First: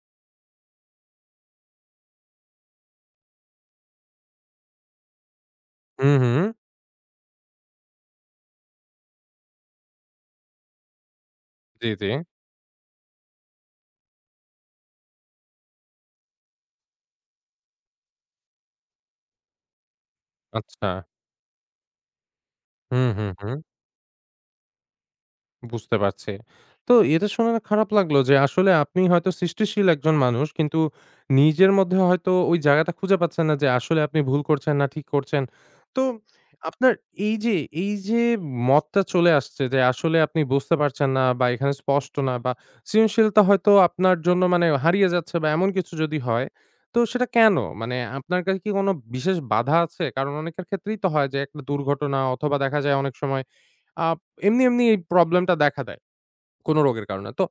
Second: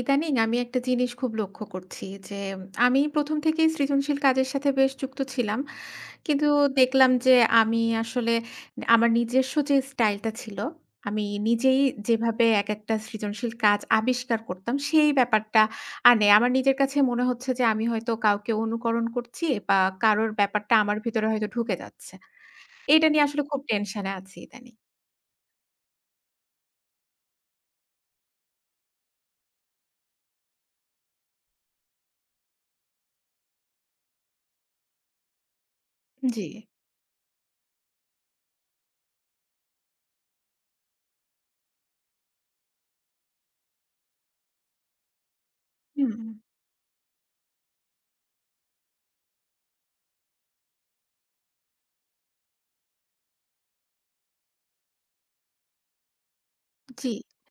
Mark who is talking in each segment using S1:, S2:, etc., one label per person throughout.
S1: ইদানিং আমি একটা জিনিস খুব লক্ষ্য করছি যে আমি ১ম থেকেই সৃজনশীল কাজের সাথে বেশ যুক্ত ছিলাম।
S2: হুম, হুম।
S1: কিন্তু দেখলাম যে আমি আসলে আমার নিজস্ব যে স্টাইলটা ছিল, আমি নিজেই
S2: জি, জি।
S1: যেভাবে একেকটা সৃজনশীল কাজ আবিষ্কার করতাম সেই ব্যাপারটা আর নেই। আমার নিজের কাছে মনে হচ্ছে যে আমি হয়তো কাউকে অনুকরণ করছি বা কারোর ব্যাপারটা
S2: আচ্ছা।
S1: আমার ভিতরে হয়তো ঢুকে যাচ্ছে। এটা
S2: হুম,
S1: নিয়ে
S2: হুম,
S1: আসলে
S2: হুম।
S1: খুব টেনশন এ আছি ইদানিং।
S2: বুঝতে পারছি। তো এটা শুনে না খারাপ লাগলো যে আসলে আপনি হয়তো সৃষ্টিশীল একজন মানুষ কিন্তু নিজের মধ্যে হয়তো ওই জায়গাটা খুঁজে পাচ্ছেন না যে আসলে আপনি ভুল করছেন না ঠিক করছেন। তো
S1: জি।
S2: আপনার এই যে, এই যে মতটা চলে আসছে যে আসলে আপনি বুঝতে পারছেন না বা এখানে স্পষ্ট না বা সৃজনশীলতা হয়তো আপনার জন্য মানে হারিয়ে যাচ্ছে বা এমন কিছু যদি
S1: হুম,
S2: হয়, তো সেটা কেন? মানে আপনার কাছে কি কোনো বিশেষ বাধা আছে? কারণ অনেকের ক্ষেত্রেই তো হয় যে একটা দুর্ঘটনা অথবা দেখা যায় অনেক সময় আপ এমনি, এমনি এই প্রবলেমটা দেখা দেয় কোন রোগের
S1: জি।
S2: কারণে। তো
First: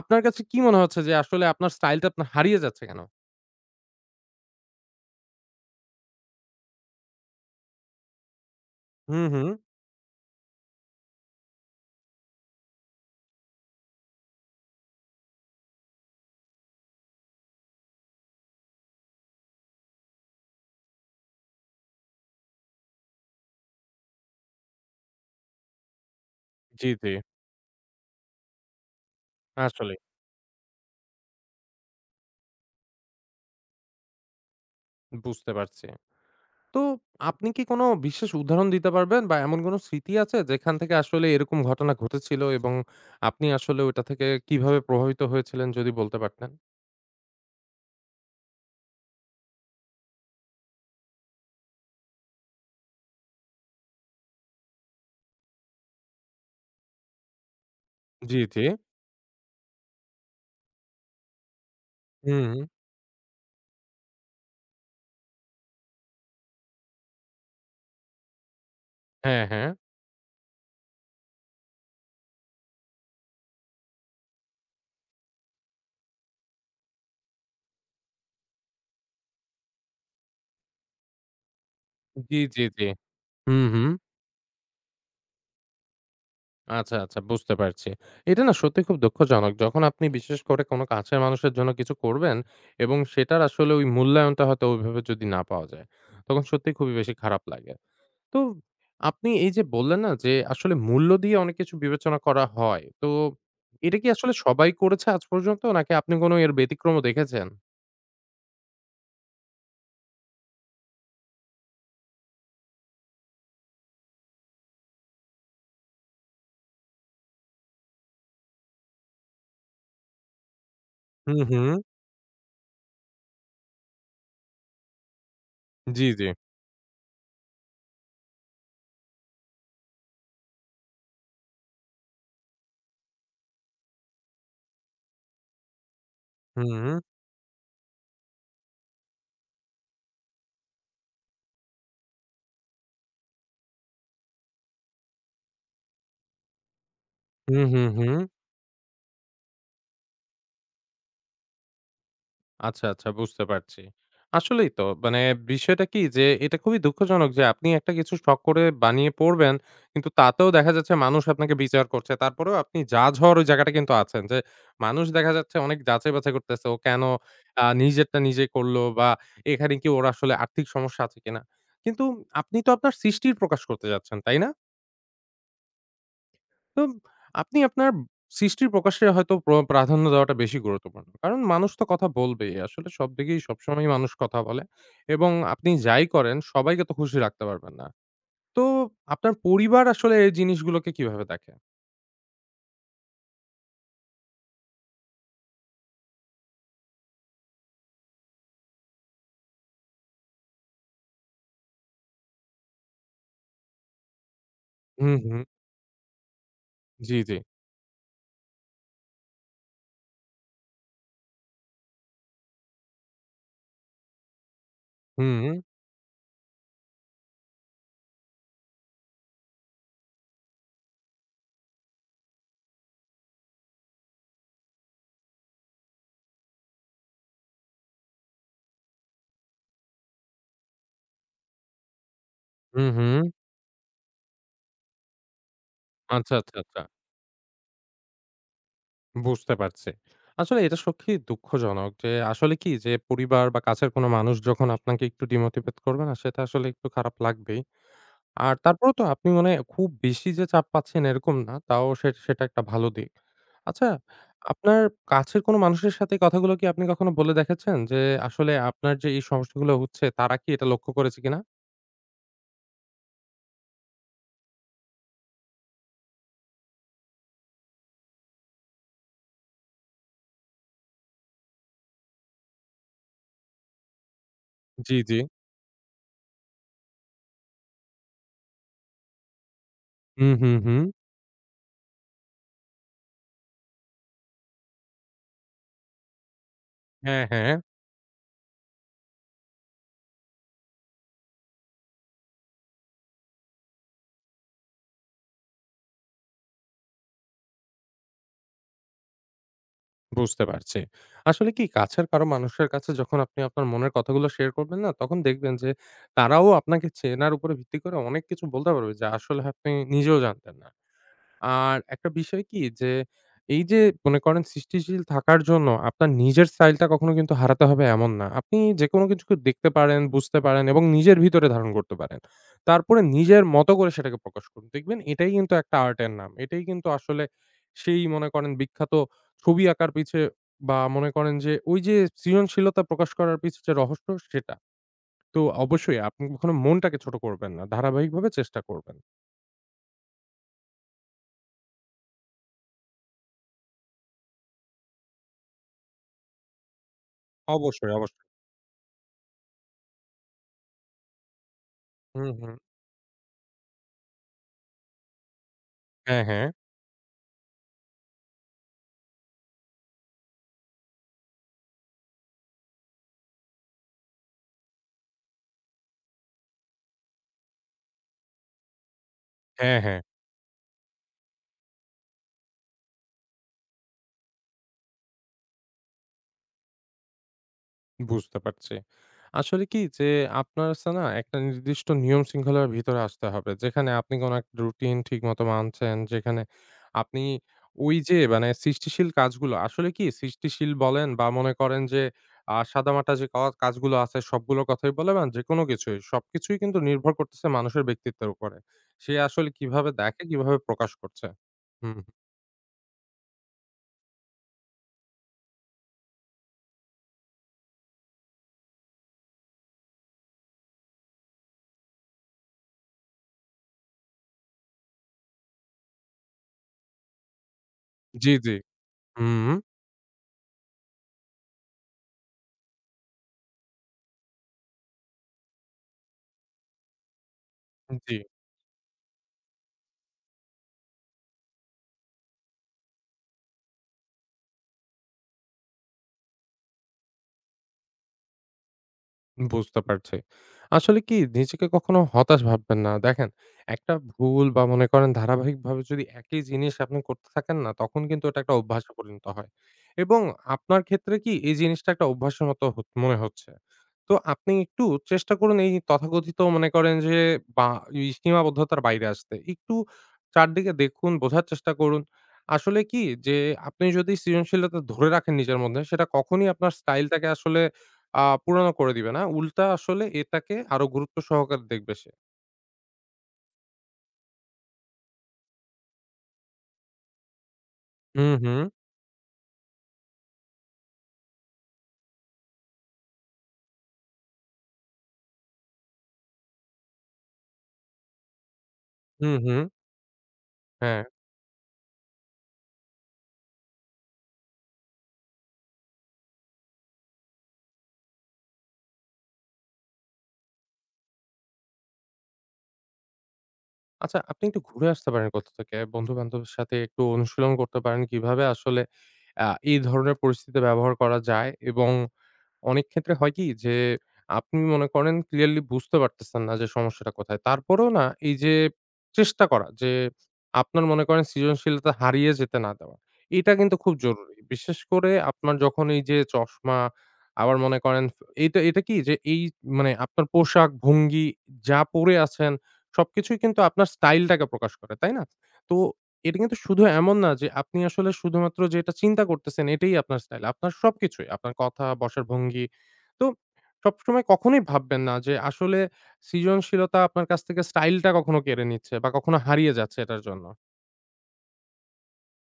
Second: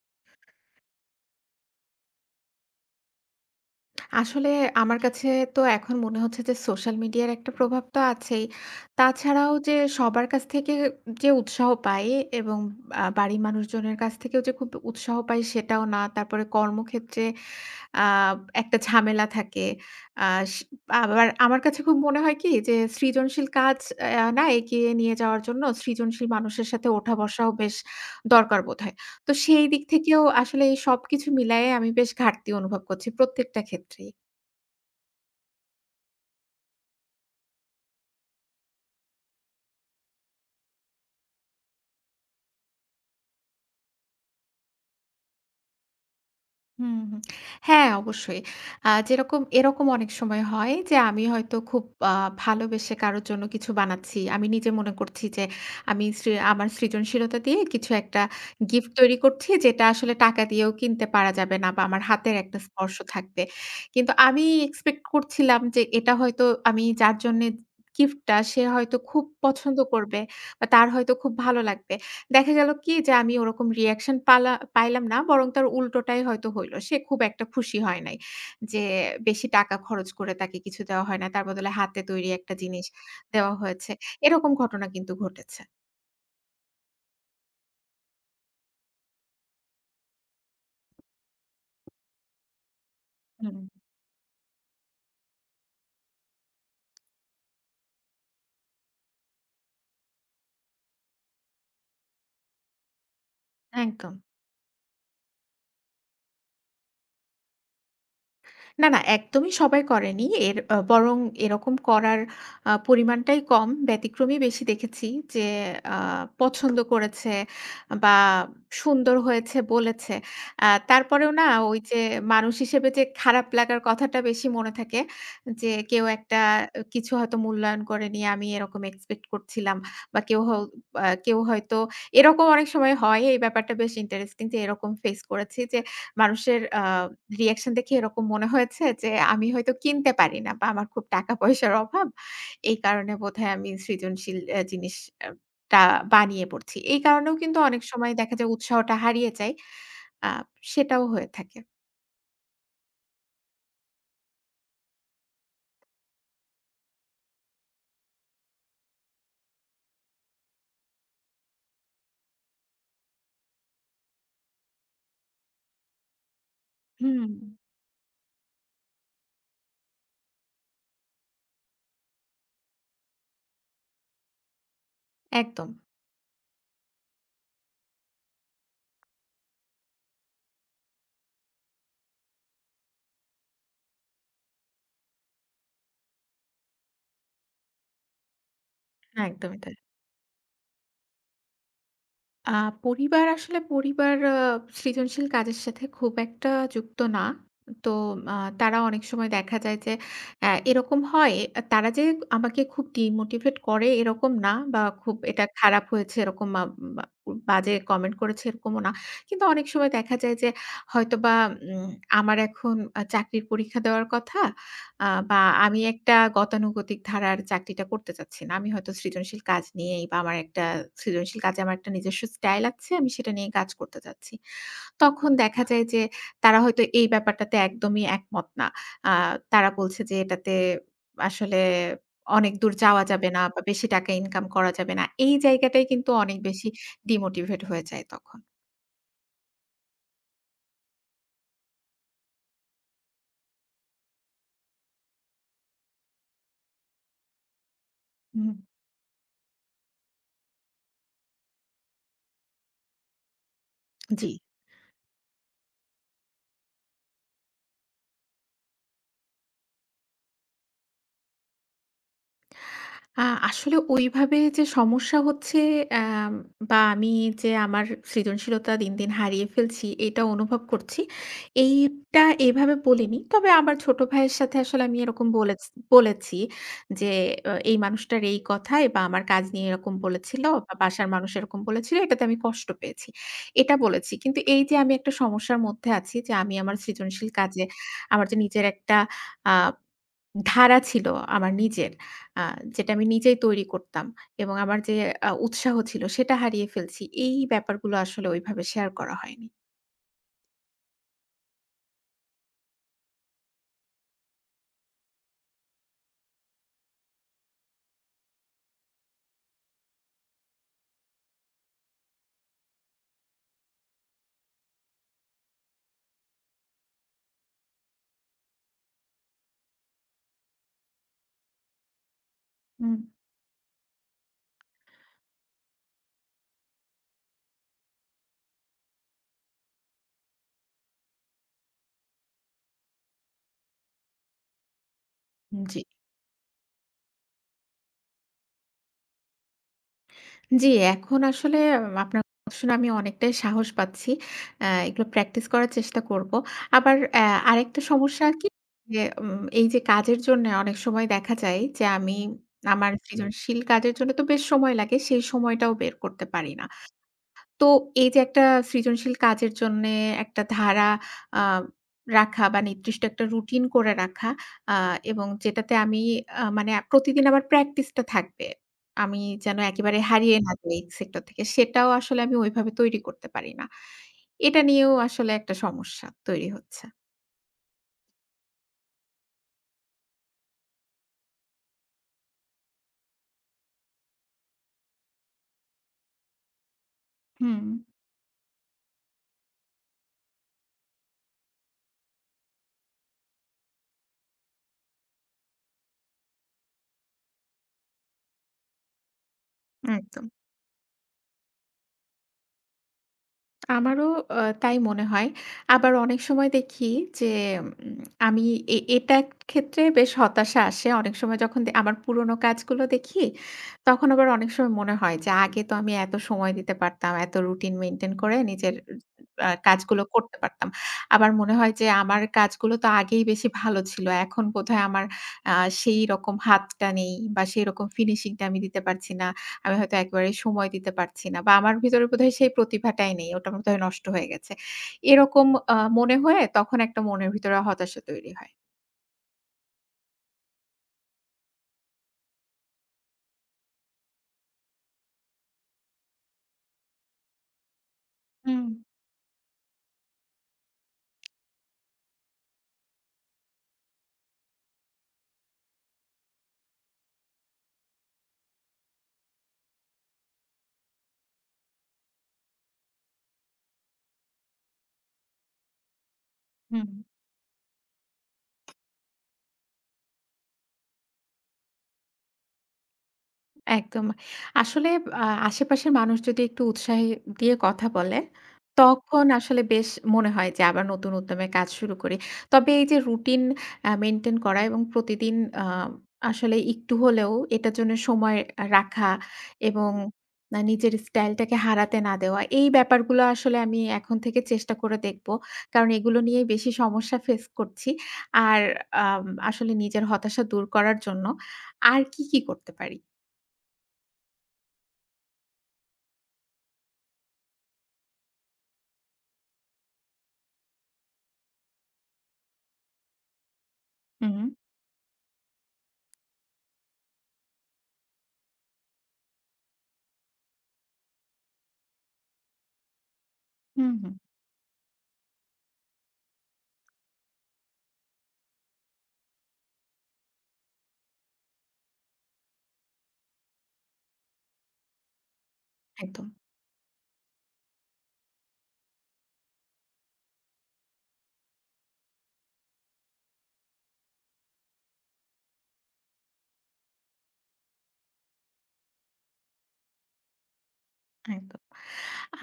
S2: আপনার কাছে কি মনে হচ্ছে যে আসলে আপনার স্টাইলটা আপনার হারিয়ে যাচ্ছে কেন?
S1: আসলে আমার কাছে তো এখন মনে হচ্ছে যে সোশ্যাল মিডিয়ার একটা প্রভাব তো আছেই।
S2: হুম, হুম।
S1: তাছাড়াও যে সবার কাছ থেকে যে উৎসাহ পাই এবং বাড়ির মানুষজনের কাছ থেকেও যে খুব উৎসাহ পাই সেটাও না। তারপরে কর্মক্ষেত্রে আ একটা ঝামেলা থাকে। আ সে আবার আমার কাছে খুব মনে হয় কি যে সৃজনশীল কাজ আ না এগিয়ে নিয়ে যাওয়ার জন্য সৃজনশীল মানুষের সাথে
S2: জি, জি।
S1: ওঠা-বসাও বেশ দরকার বোধহয়। তো সেই দিক
S2: আসলেই
S1: থেকেও আসলে এই সবকিছু মিলায়ে আমি বেশ ঘাটতি অনুভব করছি প্রত্যেকটা ক্ষেত্রেই।
S2: বুঝতে পারছি। তো আপনি কি কোন বিশেষ উদাহরণ দিতে পারবেন বা এমন কোন স্মৃতি আছে যেখান থেকে আসলে এরকম ঘটনা ঘটেছিল এবং আপনি আসলে ওটা থেকে কিভাবে প্রভাবিত হয়েছিলেন যদি বলতে পারতেন?
S1: হুম, হুম। হ্যাঁ, অবশ্যই। যেরকম এরকম অনেক সময় হয় যে আমি হয়তো খুব আ ভালোবেসে কারো জন্য কিছু বানাচ্ছি। আমি নিজে মনে করছি যে আমি সৃ আমার সৃজনশীলতা দিয়ে কিছু একটা
S2: জি, জি।
S1: গিফট তৈরি করছি যেটা আসলে টাকা দিয়েও কিনতে পারা যাবে না বা আমার হাতের
S2: হুম,
S1: একটা
S2: হুম।
S1: স্পর্শ থাকবে। কিন্তু আমি এক্সপেক্ট করছিলাম যে এটা হয়তো আমি যার জন্যে গিফটটা সে হয়তো খুব
S2: হ্যাঁ, হ্যাঁ।
S1: পছন্দ করবে বা তার হয়তো খুব ভালো লাগবে। দেখা গেল কি যে আমি ওরকম রিঅ্যাকশন পালা পাইলাম না। বরং তার উল্টোটাই হয়তো হইল। সে খুব একটা খুশি হয় নাই। যে বেশি টাকা খরচ করে তাকে কিছু দেওয়া হয় না। তার বদলে হাতে তৈরি
S2: জি,
S1: একটা
S2: জি, জি।
S1: জিনিস দেওয়া
S2: হুম, হুম।
S1: হয়েছে। এরকম ঘটনা কিন্তু ঘটেছে।
S2: আচ্ছা, আচ্ছা বুঝতে পারছি। এটা না সত্যি খুব দুঃখজনক। যখন আপনি বিশেষ করে কোনো কাছের মানুষের জন্য কিছু করবেন এবং সেটার
S1: হুম,
S2: আসলে ওই মূল্যায়নটা হয়তো ওইভাবে যদি না পাওয়া যায়, তখন সত্যিই খুবই বেশি খারাপ লাগে। তো আপনি এই যে বললেন না যে আসলে মূল্য দিয়ে অনেক কিছু বিবেচনা করা হয়। তো এটা কি
S1: একদম।
S2: আসলে সবাই করেছে আজ পর্যন্ত নাকি আপনি কোনো এর ব্যতিক্রমও দেখেছেন?
S1: না, না একদমই সবাই করেনি। এর বরং এরকম করার পরিমাণটাই কম। ব্যতিক্রমই বেশি দেখেছি যে আ পছন্দ করেছে বা সুন্দর হয়েছে বলেছে। তারপরেও
S2: হুম,
S1: না
S2: হুম।
S1: ওই যে মানুষ হিসেবে যে খারাপ লাগার কথাটা বেশি মনে থাকে। যে
S2: জি,
S1: কেউ
S2: জি।
S1: একটা কিছু হয়তো মূল্যায়ন করেনি। আমি এরকম এক্সপেক্ট করছিলাম বা কেউ হ আ কেউ হয়তো এরকম অনেক সময় হয়। এই ব্যাপারটা বেশ ইন্টারেস্টিং যে এরকম ফেস করেছি যে মানুষের
S2: হুম,
S1: রিঅ্যাকশন দেখে এরকম মনে হয়েছে যে, আমি হয়তো কিনতে পারি না বা আমার খুব টাকা-পয়সার অভাব। এই কারণে বোধহয় আমি সৃজনশীল জিনিস টা বানিয়ে পড়ছি। এই কারণেও কিন্তু
S2: হুম,
S1: অনেক
S2: হুম,
S1: সময়
S2: হুম।
S1: দেখা যায় উৎসাহটা হারিয়ে যায়। আ সেটাও হয়ে থাকে।
S2: আচ্ছা, আচ্ছা বুঝতে পারছি। আসলেই তো মানে বিষয়টা কি যে এটা খুবই দুঃখজনক যে আপনি একটা কিছু শখ করে বানিয়ে পড়বেন। কিন্তু তাতেও দেখা যাচ্ছে মানুষ আপনাকে বিচার করছে। তারপরেও আপনি জাজ হওয়ার ওই জায়গাটা কিন্তু আছেন যে মানুষ দেখা যাচ্ছে অনেক যাচাই-বাছাই করতেছে। ও কেন
S1: হুম,
S2: নিজেরটা নিজে করলো বা এখানে কি ওর আসলে আর্থিক সমস্যা আছে কিনা? কিন্তু আপনি তো আপনার সৃষ্টির প্রকাশ করতে যাচ্ছেন, তাই না?
S1: একদম।
S2: তো আপনি আপনার সৃষ্টির প্রকাশে হয়তো প্রাধান্য দেওয়াটা বেশি গুরুত্বপূর্ণ। কারণ মানুষ তো কথা বলবেই। আসলে সব দিকেই সবসময়ই মানুষ কথা বলে এবং আপনি যাই করেন সবাইকে তো খুশি রাখতে পারবেন না। তো আপনার
S1: একদমই তাই।
S2: পরিবার আসলে এই জিনিসগুলোকে কিভাবে দেখে?
S1: আ পরিবার আসলে পরিবার সৃজনশীল কাজের সাথে খুব একটা যুক্ত না। তো আ তারা অনেক সময় দেখা যায় যে এরকম হয় তারা যে আমাকে খুব ডিমোটিভেট করে এরকম না বা
S2: হুম,
S1: খুব
S2: হুম।
S1: এটা খারাপ হয়েছে এরকম বা
S2: জি, জি।
S1: বাজে কমেন্ট করেছে এরকমও না। কিন্তু অনেক সময় দেখা যায় যে হয়তোবা উম আমার এখন চাকরির পরীক্ষা দেওয়ার কথা। বা
S2: হুম,
S1: আমি একটা গতানুগতিক ধারার চাকরিটা করতে চাচ্ছি না। আমি হয়তো সৃজনশীল কাজ নিয়েই বা আমার একটা সৃজনশীল কাজে আমার একটা নিজস্ব স্টাইল আছে, আমি সেটা নিয়ে কাজ করতে চাচ্ছি। তখন দেখা যায় যে তারা হয়তো এই ব্যাপারটাতে একদমই একমত না। আ তারা বলছে যে এটাতে আসলে অনেক দূর
S2: হুম,
S1: যাওয়া
S2: হুম।
S1: যাবে না বা বেশি টাকা ইনকাম করা যাবে না। এই জায়গাটাই কিন্তু
S2: আচ্ছা,
S1: অনেক
S2: আচ্ছা,
S1: বেশি
S2: আচ্ছা।
S1: ডিমোটিভেট হয়ে যায় তখন।
S2: বুঝতে পারছি। আসলে এটা সত্যিই দুঃখজনক যে আসলে কি যে পরিবার বা কাছের কোনো মানুষ যখন আপনাকে একটু ডিমোটিভেট করবে না সেটা আসলে একটু খারাপ লাগবেই।
S1: হুম,
S2: আর তারপরেও তো আপনি মানে খুব বেশি যে চাপ পাচ্ছেন এরকম না। তাও সে সেটা একটা ভালো দিক। আচ্ছা,
S1: জি।
S2: আপনার কাছের কোনো মানুষের সাথে এই কথাগুলো কি আপনি কখনো বলে দেখেছেন? যে আসলে আপনার যে এই সমস্যাগুলো হচ্ছে তারা কি এটা লক্ষ্য করেছে কিনা?
S1: আ আসলে ওইভাবে যে সমস্যা হচ্ছে আম বা আমি যে আমার সৃজনশীলতা দিন দিন হারিয়ে ফেলছি এটা অনুভব করছি। এইটা এভাবে বলিনি। তবে আমার ছোট ভাইয়ের সাথে আসলে
S2: জি,
S1: আমি
S2: জি।
S1: এরকম বলেছি যে, এই মানুষটার এই কথায় বা আমার কাজ নিয়ে এরকম
S2: হুম,
S1: বলেছিল
S2: হুম,
S1: বা
S2: হুম।
S1: বাসার মানুষ এরকম বলেছিল, এটাতে আমি কষ্ট পেয়েছি।" এটা বলেছি। কিন্তু এই যে আমি একটা সমস্যার মধ্যে আছি যে আমি আমার
S2: হ্যাঁ,
S1: সৃজনশীল
S2: হ্যাঁ,
S1: কাজে আমার যে নিজের একটা আ ধারা ছিল আমার নিজের। আ যেটা আমি নিজেই তৈরি করতাম এবং আমার যে উৎসাহ ছিল সেটা হারিয়ে ফেলছি। এই ব্যাপারগুলো আসলে ওইভাবে শেয়ার করা হয়নি।
S2: বুঝতে পারছি। আসলে কি কাছের কারো মানুষের কাছে যখন আপনি আপনার মনের কথাগুলো শেয়ার করবেন না, তখন দেখবেন যে তারাও আপনাকে চেনার উপরে ভিত্তি করে অনেক কিছু বলতে পারবে যা আসলে আপনি নিজেও জানতেন না। আর একটা বিষয় কি যে, এই যে মনে করেন সৃষ্টিশীল থাকার জন্য আপনার নিজের স্টাইলটা কখনো কিন্তু হারাতে হবে এমন না। আপনি যেকোনো কিছুকে দেখতে পারেন, বুঝতে পারেন এবং নিজের ভিতরে ধারণ করতে পারেন।
S1: হুম,
S2: তারপরে নিজের মতো করে সেটাকে প্রকাশ করুন। দেখবেন এটাই কিন্তু একটা আর্টের নাম। এটাই কিন্তু আসলে সেই মনে করেন বিখ্যাত ছবি আঁকার পিছে বা মনে করেন যে ওই যে সৃজনশীলতা প্রকাশ করার পিছে যে রহস্য সেটা। তো
S1: জি।
S2: অবশ্যই আপনি কখনো মনটাকে ছোট করবেন না। ধারাবাহিকভাবে চেষ্টা করবেন।
S1: জি, এখন আসলে আপনার কথা শুনে আমি অনেকটাই সাহস পাচ্ছি। এগুলো প্র্যাকটিস করার চেষ্টা করব। আবার আরেকটা
S2: অবশ্যই, অবশ্যই।
S1: সমস্যা কি যে এই যে কাজের জন্যে অনেক সময় দেখা যায় যে
S2: হুম, হুম।
S1: আমার সৃজনশীল কাজের জন্য তো বেশ সময় লাগে। সেই সময়টাও বের
S2: হ্যাঁ,
S1: করতে
S2: হ্যাঁ।
S1: পারি না। তো এই যে একটা সৃজনশীল কাজের জন্যে একটা ধারা আ রাখা বা নির্দিষ্ট একটা রুটিন করে রাখা আ এবং যেটাতে আমি মানে প্রতিদিন আমার প্র্যাকটিসটা থাকবে। আমি যেন
S2: হ্যাঁ,
S1: একেবারে
S2: হ্যাঁ,
S1: হারিয়ে না যাই সেক্টর থেকে। সেটাও আসলে আমি ওইভাবে তৈরি করতে পারি না। এটা নিয়েও আসলে একটা সমস্যা তৈরি হচ্ছে।
S2: বুঝতে পারছি। আসলে কি যে আপনার আছে না একটা নির্দিষ্ট নিয়ম শৃঙ্খলার ভিতরে আসতে হবে। যেখানে আপনি কোন একটা রুটিন ঠিকমতো মানছেন, যেখানে আপনি
S1: হুম,
S2: ওই যে মানে সৃষ্টিশীল কাজগুলো আসলে কি সৃষ্টিশীল বলেন বা মনে করেন যে সাদামাটা যে কাজগুলো আছে সবগুলো কথাই বলবেন যেকোনো কিছুই। সবকিছুই কিন্তু নির্ভর করতেছে মানুষের ব্যক্তিত্বের উপরে। সে আসলে কিভাবে দেখে,
S1: একদম।
S2: কিভাবে প্রকাশ করছে। হুম,
S1: আমারও তাই মনে হয়। আবার অনেক সময় দেখি যে উম আমি এ এটার ক্ষেত্রে বেশ হতাশা আসে। অনেক সময় যখন আমার পুরোনো কাজগুলো দেখি, তখন আবার অনেক সময় মনে হয় যে আগে তো আমি এত সময় দিতে পারতাম, এত রুটিন মেইনটেইন
S2: জি,
S1: করে
S2: জি।
S1: নিজের
S2: হুম,
S1: কাজগুলো করতে পারতাম। আবার মনে হয় যে আমার কাজগুলো তো আগেই বেশি ভালো ছিল। এখন বোধহয় আমার আ সেই রকম হাতটা নেই বা সেই রকম
S2: জি।
S1: ফিনিশিংটা আমি দিতে পারছি না। আমি হয়তো একেবারে সময় দিতে পারছি না বা আমার ভিতরে বোধহয় সেই প্রতিভাটাই নেই। ওটা বোধহয় নষ্ট হয়ে গেছে। এরকম মনে হয়ে তখন একটা মনের ভিতরে হতাশা তৈরি হয়।
S2: বুঝতে পারছি। আসলে কি নিজেকে কখনো হতাশ ভাববেন না। দেখেন, একটা ভুল বা মনে করেন ধারাবাহিকভাবে যদি একই জিনিস আপনি করতে থাকেন না, তখন কিন্তু ওটা একটা
S1: হুম,
S2: অভ্যাসে পরিণত হয়। এবং আপনার ক্ষেত্রে কি এই জিনিসটা একটা অভ্যাসের মতো মনে হচ্ছে। তো আপনি একটু চেষ্টা করুন এই তথাকথিত মনে করেন যে বা এই সীমাবদ্ধতার বাইরে আসতে। একটু চারদিকে দেখুন, বোঝার চেষ্টা করুন। আসলে কি যে আপনি যদি সৃজনশীলতা ধরে রাখেন নিজের মধ্যে, সেটা কখনই আপনার
S1: হুম।
S2: স্টাইলটাকে আসলে আ পুরানো করে দিবে না। উল্টা আসলে এটাকে আরো গুরুত্ব সহকারে দেখবে সে।
S1: একদম। আসলে আশেপাশের মানুষ যদি একটু উৎসাহী দিয়ে কথা বলে,
S2: হুম, হুম।
S1: তখন আসলে বেশ মনে হয় যে আবার নতুন উদ্যমে কাজ শুরু করি। তবে এই যে রুটিন মেইনটেইন করা এবং প্রতিদিন আ আসলে একটু হলেও এটার জন্য সময় রাখা
S2: হুম, হুম।
S1: এবং নিজের
S2: হ্যাঁ।
S1: স্টাইলটাকে হারাতে না দেওয়া। এই ব্যাপারগুলো আসলে আমি এখন থেকে চেষ্টা করে দেখব। কারণ এগুলো নিয়েই বেশি সমস্যা ফেস করছি। আর আম আসলে নিজের হতাশা দূর করার জন্য আর কি করতে পারি?
S2: আচ্ছা আপনি একটু ঘুরে আসতে পারেন কোথা থেকে। বন্ধু-বান্ধবের সাথে একটু অনুশীলন করতে পারেন কিভাবে আসলে এই ধরনের পরিস্থিতিতে ব্যবহার করা যায় এবং অনেক ক্ষেত্রে হয় কি যে
S1: হুম।
S2: আপনি মনে করেন ক্লিয়ারলি বুঝতে পারতেছেন না যে সমস্যাটা কোথায়। তারপরেও না এই যে চেষ্টা করা যে আপনার মনে করেন সৃজনশীলতা হারিয়ে যেতে না দেওয়া। এটা কিন্তু খুব
S1: হুম, হুম।
S2: জরুরি। বিশেষ করে আপনার যখন এই যে চশমা আবার মনে করেন এটা কি যে এই মানে আপনার পোশাক, ভঙ্গি যা পরে আছেন সবকিছুই কিন্তু আপনার স্টাইলটাকে প্রকাশ করে, তাই না? তো
S1: একদম,
S2: এটা কিন্তু শুধু এমন না যে আপনি আসলে শুধুমাত্র যেটা চিন্তা করতেছেন এটাই আপনার স্টাইল। আপনার সবকিছুই। আপনার কথা, বসার ভঙ্গি। তো সবসময় কখনোই ভাববেন না যে আসলে সৃজনশীলতা আপনার কাছ থেকে স্টাইলটা কখনো কেড়ে নিচ্ছে বা কখনো হারিয়ে যাচ্ছে এটার জন্য।
S1: একদম।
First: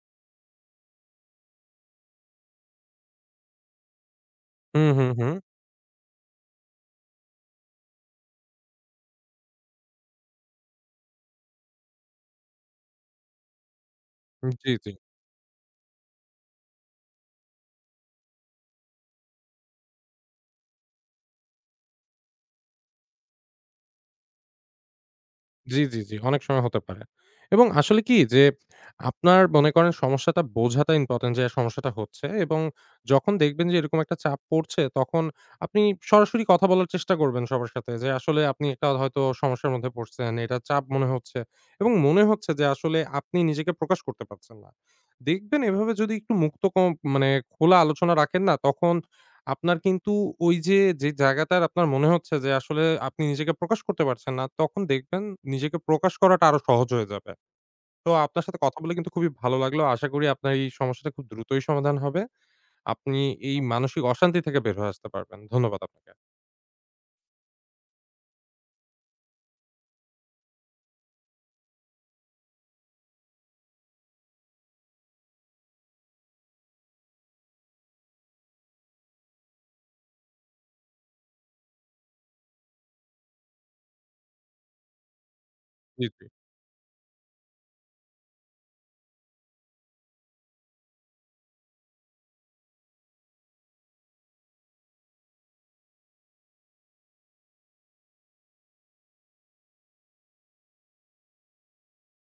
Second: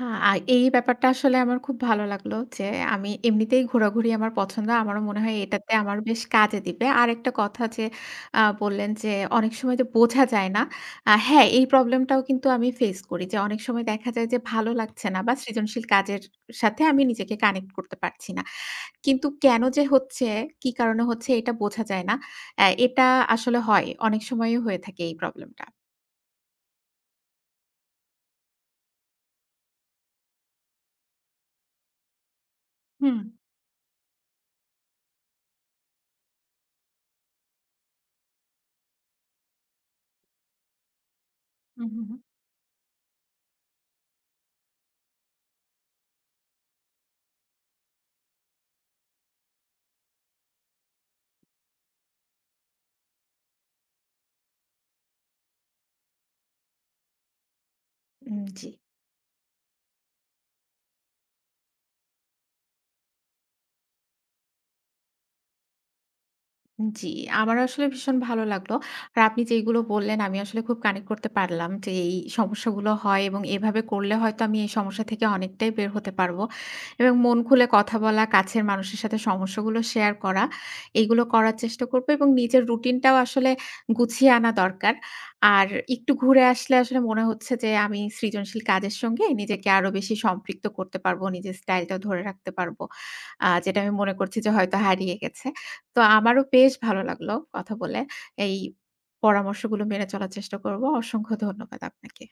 S1: আ আর এই ব্যাপারটা আসলে আমার খুব ভালো লাগলো যে, আমি এমনিতেই ঘোরাঘুরি আমার পছন্দ।
S2: হুম,
S1: আমারও
S2: হুম,
S1: মনে
S2: হুম।
S1: হয় এটাতে আমার বেশ কাজে দিবে। আরেকটা কথা যে, বললেন যে, অনেক সময় যে বোঝা যায় না। হ্যাঁ, এই প্রবলেমটাও কিন্তু আমি ফেস করি যে, অনেক সময় দেখা যায় যে
S2: জি,
S1: ভালো
S2: জি।
S1: লাগছে না বা সৃজনশীল কাজের সাথে আমি নিজেকে কানেক্ট করতে পারছি না। কিন্তু কেন যে হচ্ছে, কি কারণে হচ্ছে এটা বোঝা যায় না। এটা আসলে হয়। অনেক সময়ই হয়ে থাকে এই প্রবলেমটা।
S2: জি, জি, জি। অনেক সময় হতে পারে। এবং আসলে কি যে আপনার মনে করেন সমস্যাটা বোঝাটা ইম্পোর্টেন্ট যে সমস্যাটা হচ্ছে এবং
S1: হুম।
S2: যখন দেখবেন যে এরকম একটা চাপ পড়ছে তখন আপনি সরাসরি কথা বলার চেষ্টা করবেন সবার সাথে যে আসলে আপনি একটা হয়তো সমস্যার মধ্যে পড়ছেন, এটা চাপ মনে হচ্ছে
S1: হু,
S2: এবং
S1: হু, হু।
S2: মনে হচ্ছে যে আসলে আপনি নিজেকে প্রকাশ করতে পারছেন না। দেখবেন এভাবে যদি একটু মুক্ত ক মানে খোলা আলোচনা রাখেন না তখন আপনার কিন্তু ওই যে, যে জায়গাটার আপনার মনে হচ্ছে যে আসলে আপনি নিজেকে প্রকাশ করতে পারছেন না, তখন দেখবেন নিজেকে প্রকাশ করাটা আরো সহজ হয়ে যাবে। তো আপনার সাথে
S1: জি,
S2: কথা বলে কিন্তু খুবই ভালো লাগলো। আশা করি আপনার এই সমস্যাটা খুব দ্রুতই সমাধান হবে। আপনি এই মানসিক অশান্তি থেকে বের হয়ে আসতে পারবেন। ধন্যবাদ আপনাকে।
S1: জি। আমারও আসলে ভীষণ ভালো লাগলো। আর আপনি যেইগুলো বললেন আমি আসলে খুব কানেক্ট করতে পারলাম যে এই সমস্যাগুলো হয় এবং এভাবে করলে হয়তো আমি এই সমস্যা থেকে অনেকটাই বের হতে পারবো। এবং মন খুলে কথা বলা, কাছের মানুষের সাথে সমস্যাগুলো শেয়ার করা, এগুলো করার চেষ্টা করব এবং নিজের রুটিনটাও আসলে গুছিয়ে আনা দরকার। আর
S2: জি,
S1: একটু
S2: জি।
S1: ঘুরে আসলে আসলে মনে হচ্ছে যে আমি সৃজনশীল কাজের সঙ্গে নিজেকে আরো বেশি সম্পৃক্ত করতে পারবো, নিজের স্টাইলটা ধরে রাখতে পারবো। যেটা আমি মনে করছি যে হয়তো হারিয়ে গেছে। তো আমারও বেশ ভালো লাগলো কথা বলে। এই পরামর্শগুলো মেনে চলার চেষ্টা করব। অসংখ্য ধন্যবাদ আপনাকে।